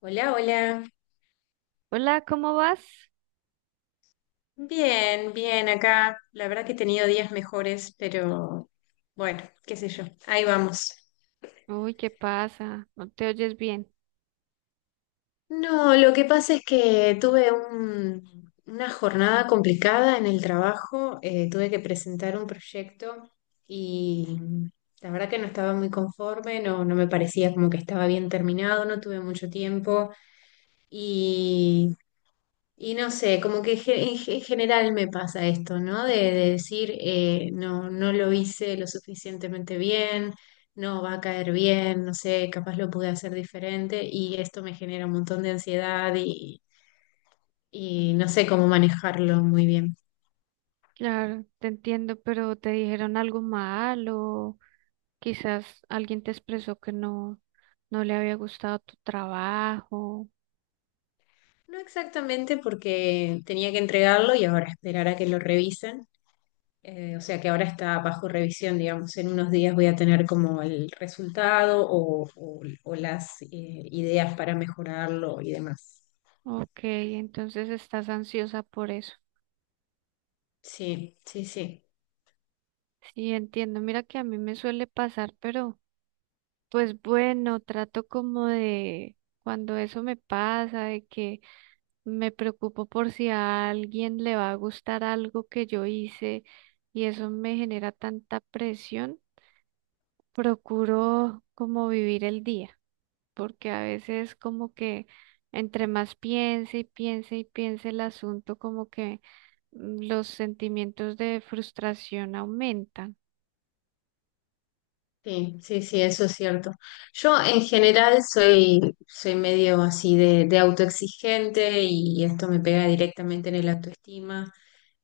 Hola, hola. Hola, ¿cómo vas? Bien, bien acá. La verdad que he tenido días mejores, pero bueno, qué sé yo. Ahí vamos. Uy, ¿qué pasa? No te oyes bien. No, lo que pasa es que tuve una jornada complicada en el trabajo. Tuve que presentar un proyecto y la verdad que no estaba muy conforme, no, no me parecía como que estaba bien terminado, no tuve mucho tiempo. y Y no sé, como que en general me pasa esto, ¿no? De decir, no, no lo hice lo suficientemente bien, no va a caer bien, no sé, capaz lo pude hacer diferente y esto me genera un montón de ansiedad y no sé cómo manejarlo muy bien. Claro, te entiendo, pero te dijeron algo malo. Quizás alguien te expresó que no le había gustado tu trabajo. No exactamente porque tenía que entregarlo y ahora esperar a que lo revisen. O sea que ahora está bajo revisión, digamos. En unos días voy a tener como el resultado o las ideas para mejorarlo y demás. Ok, entonces estás ansiosa por eso. Sí, sí, sí. Sí, entiendo. Mira que a mí me suele pasar, pero pues bueno, trato como de cuando eso me pasa, de que me preocupo por si a alguien le va a gustar algo que yo hice y eso me genera tanta presión. Procuro como vivir el día, porque a veces como que entre más piense y piense y piense el asunto, como que los sentimientos de frustración aumentan. Sí, sí, sí, eso es cierto. Yo en general soy medio así de autoexigente y esto me pega directamente en el autoestima.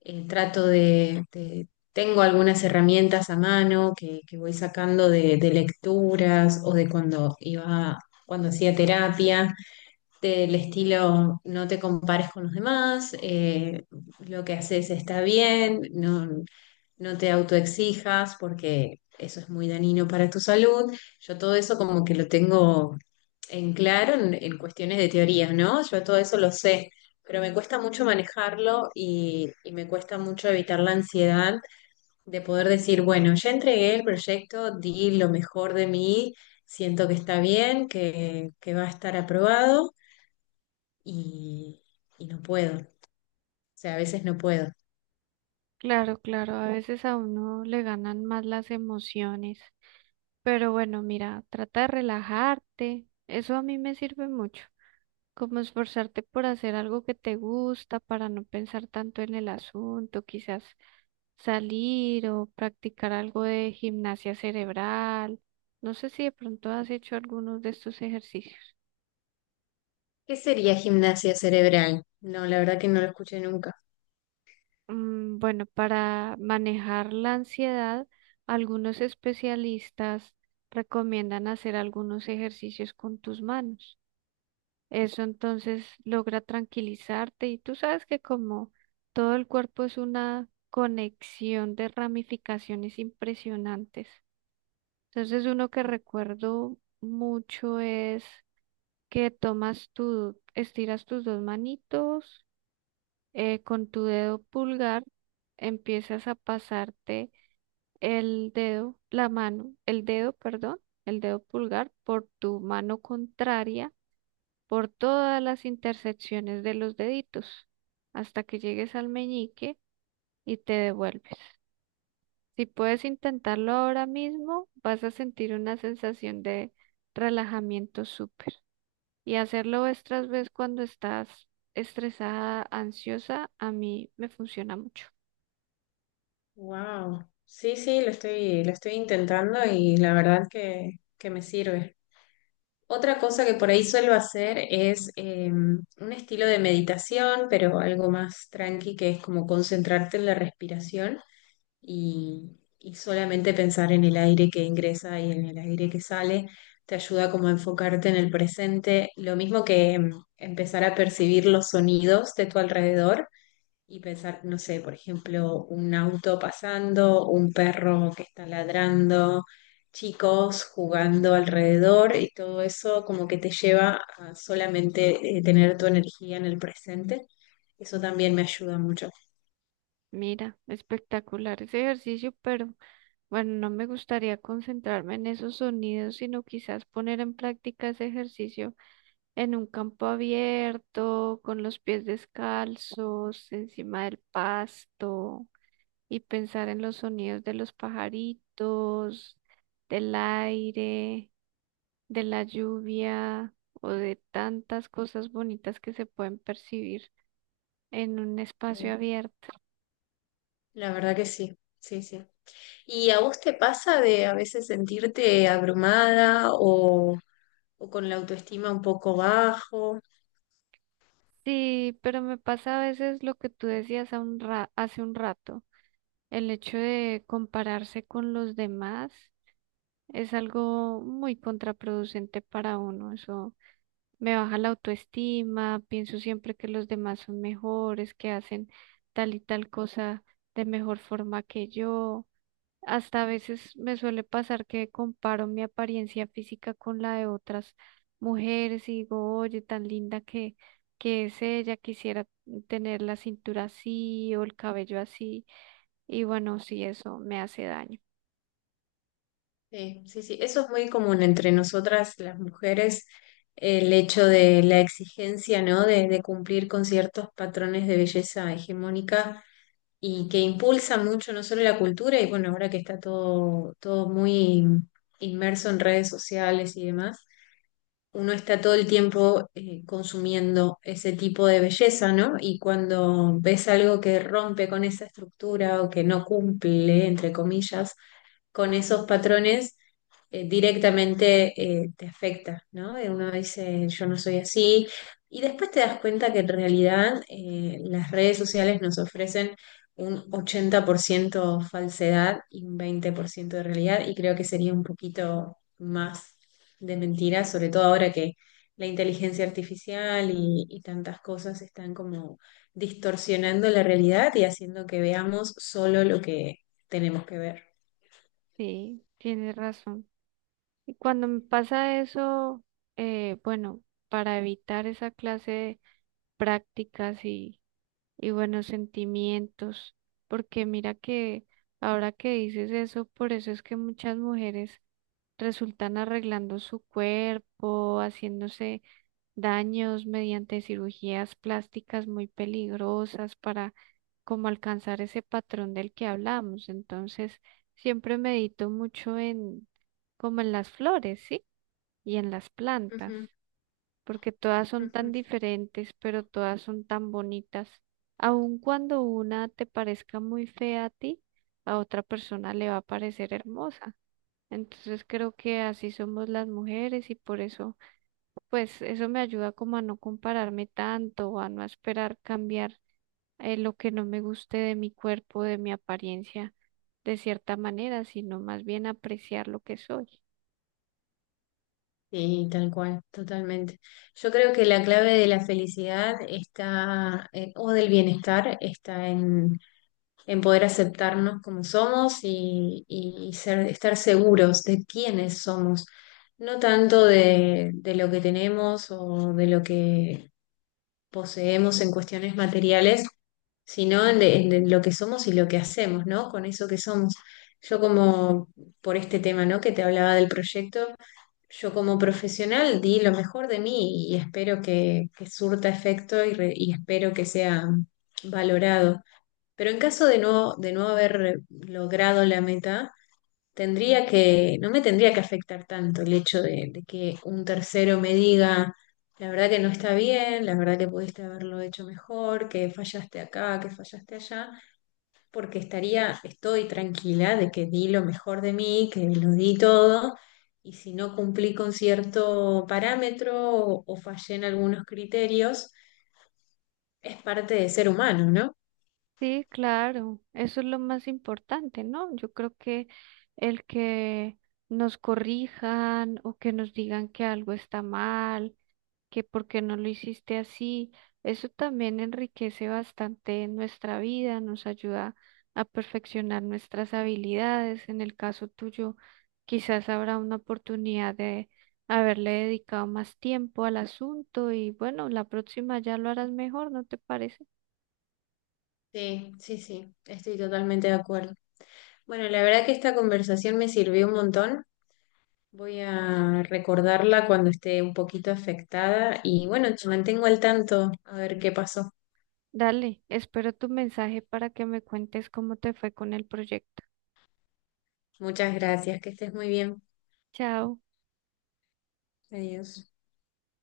Trato tengo algunas herramientas a mano que voy sacando de lecturas o de cuando iba, cuando hacía terapia, del estilo no te compares con los demás, lo que haces está bien, no, no te autoexijas porque eso es muy dañino para tu salud. Yo todo eso como que lo tengo en claro en cuestiones de teorías, ¿no? Yo todo eso lo sé, pero me cuesta mucho manejarlo y me cuesta mucho evitar la ansiedad de poder decir, bueno, ya entregué el proyecto, di lo mejor de mí, siento que está bien, que va a estar aprobado y, y no puedo. O sea, a veces no puedo. Claro, claro, a veces a uno le ganan más las emociones, pero bueno, mira, trata de relajarte, eso a mí me sirve mucho. Como esforzarte por hacer algo que te gusta para no pensar tanto en el asunto, quizás salir o practicar algo de gimnasia cerebral. No sé si de pronto has hecho algunos de estos ejercicios. ¿Qué sería gimnasia cerebral? No, la verdad que no lo escuché nunca. Mm, bueno, para manejar la ansiedad, algunos especialistas recomiendan hacer algunos ejercicios con tus manos. Eso entonces logra tranquilizarte y tú sabes que como todo el cuerpo es una conexión de ramificaciones impresionantes. Entonces uno que recuerdo mucho es que tomas tu, estiras tus dos manitos con tu dedo pulgar, empiezas a pasarte el dedo, la mano, el dedo, perdón, el dedo pulgar por tu mano contraria por todas las intersecciones de los deditos hasta que llegues al meñique y te devuelves. Si puedes intentarlo ahora mismo, vas a sentir una sensación de relajamiento súper. Y hacerlo otras vez cuando estás estresada, ansiosa, a mí me funciona mucho. Wow. Sí, sí, lo estoy intentando y la verdad que me sirve. Otra cosa que por ahí suelo hacer es un estilo de meditación, pero algo más tranqui, que es como concentrarte en la respiración y, y solamente pensar en el aire que ingresa y en el aire que sale. Te ayuda como a enfocarte en el presente, lo mismo que empezar a percibir los sonidos de tu alrededor. Y pensar, no sé, por ejemplo, un auto pasando, un perro que está ladrando, chicos jugando alrededor y todo eso como que te lleva a solamente tener tu energía en el presente. Eso también me ayuda mucho. Mira, espectacular ese ejercicio, pero bueno, no me gustaría concentrarme en esos sonidos, sino quizás poner en práctica ese ejercicio en un campo abierto, con los pies descalzos, encima del pasto, y pensar en los sonidos de los pajaritos, del aire, de la lluvia o de tantas cosas bonitas que se pueden percibir en un espacio Eh, abierto. La verdad que sí, sí, sí. ¿Y a vos te pasa de a veces sentirte abrumada o con la autoestima un poco bajo? Sí, pero me pasa a veces lo que tú decías a un hace un rato, el hecho de compararse con los demás es algo muy contraproducente para uno, eso me baja la autoestima, pienso siempre que los demás son mejores, que hacen tal y tal cosa de mejor forma que yo. Hasta a veces me suele pasar que comparo mi apariencia física con la de otras mujeres y digo, oye, tan linda que es ella, quisiera tener la cintura así o el cabello así. Y bueno, sí, eso me hace daño. Sí, sí, sí, eso es muy común entre nosotras las mujeres, el hecho de la exigencia, ¿no? De cumplir con ciertos patrones de belleza hegemónica y que impulsa mucho no solo la cultura, y bueno, ahora que está todo muy inmerso en redes sociales y demás, uno está todo el tiempo consumiendo ese tipo de belleza, ¿no? Y cuando ves algo que rompe con esa estructura o que no cumple, entre comillas, con esos patrones directamente te afecta, ¿no? Y uno dice, yo no soy así. Y después te das cuenta que en realidad las redes sociales nos ofrecen un 80% falsedad y un 20% de realidad, y creo que sería un poquito más de mentira, sobre todo ahora que la inteligencia artificial y tantas cosas están como distorsionando la realidad y haciendo que veamos solo lo que tenemos que ver. Sí, tienes razón. Y cuando me pasa eso, bueno, para evitar esa clase de prácticas y, y buenos sentimientos, porque mira que ahora que dices eso, por eso es que muchas mujeres resultan arreglando su cuerpo, haciéndose daños mediante cirugías plásticas muy peligrosas para como alcanzar ese patrón del que hablamos. Entonces, siempre medito mucho en como en las flores, ¿sí? Y en las plantas, porque todas son tan Ujú. diferentes, pero todas son tan bonitas. Aun cuando una te parezca muy fea a ti, a otra persona le va a parecer hermosa. Entonces creo que así somos las mujeres y por eso, pues eso me ayuda como a no compararme tanto, o a no esperar cambiar lo que no me guste de mi cuerpo, de mi apariencia de cierta manera, sino más bien apreciar lo que soy. Sí, tal cual, totalmente. Yo creo que la clave de la felicidad está, o del bienestar, está en poder aceptarnos como somos y ser, estar seguros de quiénes somos, no tanto de lo que tenemos o de lo que poseemos en cuestiones materiales, sino en de lo que somos y lo que hacemos, ¿no? Con eso que somos. Yo como por este tema, ¿no? Que te hablaba del proyecto. Yo como profesional di lo mejor de mí y espero que surta efecto y espero que sea valorado. Pero en caso de no haber logrado la meta, no me tendría que afectar tanto el hecho de que un tercero me diga, la verdad que no está bien, la verdad que pudiste haberlo hecho mejor, que fallaste acá, que fallaste allá porque estoy tranquila de que di lo mejor de mí, que lo di todo, y si no cumplí con cierto parámetro o fallé en algunos criterios, es parte de ser humano, ¿no? Sí, claro, eso es lo más importante, ¿no? Yo creo que el que nos corrijan o que nos digan que algo está mal, que por qué no lo hiciste así, eso también enriquece bastante nuestra vida, nos ayuda a perfeccionar nuestras habilidades. En el caso tuyo, quizás habrá una oportunidad de haberle dedicado más tiempo al asunto y bueno, la próxima ya lo harás mejor, ¿no te parece? Sí, sí, sí, estoy totalmente de acuerdo. Bueno, la verdad que esta conversación me sirvió un montón. Voy a recordarla cuando esté un poquito afectada y bueno, te mantengo al tanto a ver qué pasó. Dale, espero tu mensaje para que me cuentes cómo te fue con el proyecto. Muchas gracias, que estés muy bien. Chao. Adiós.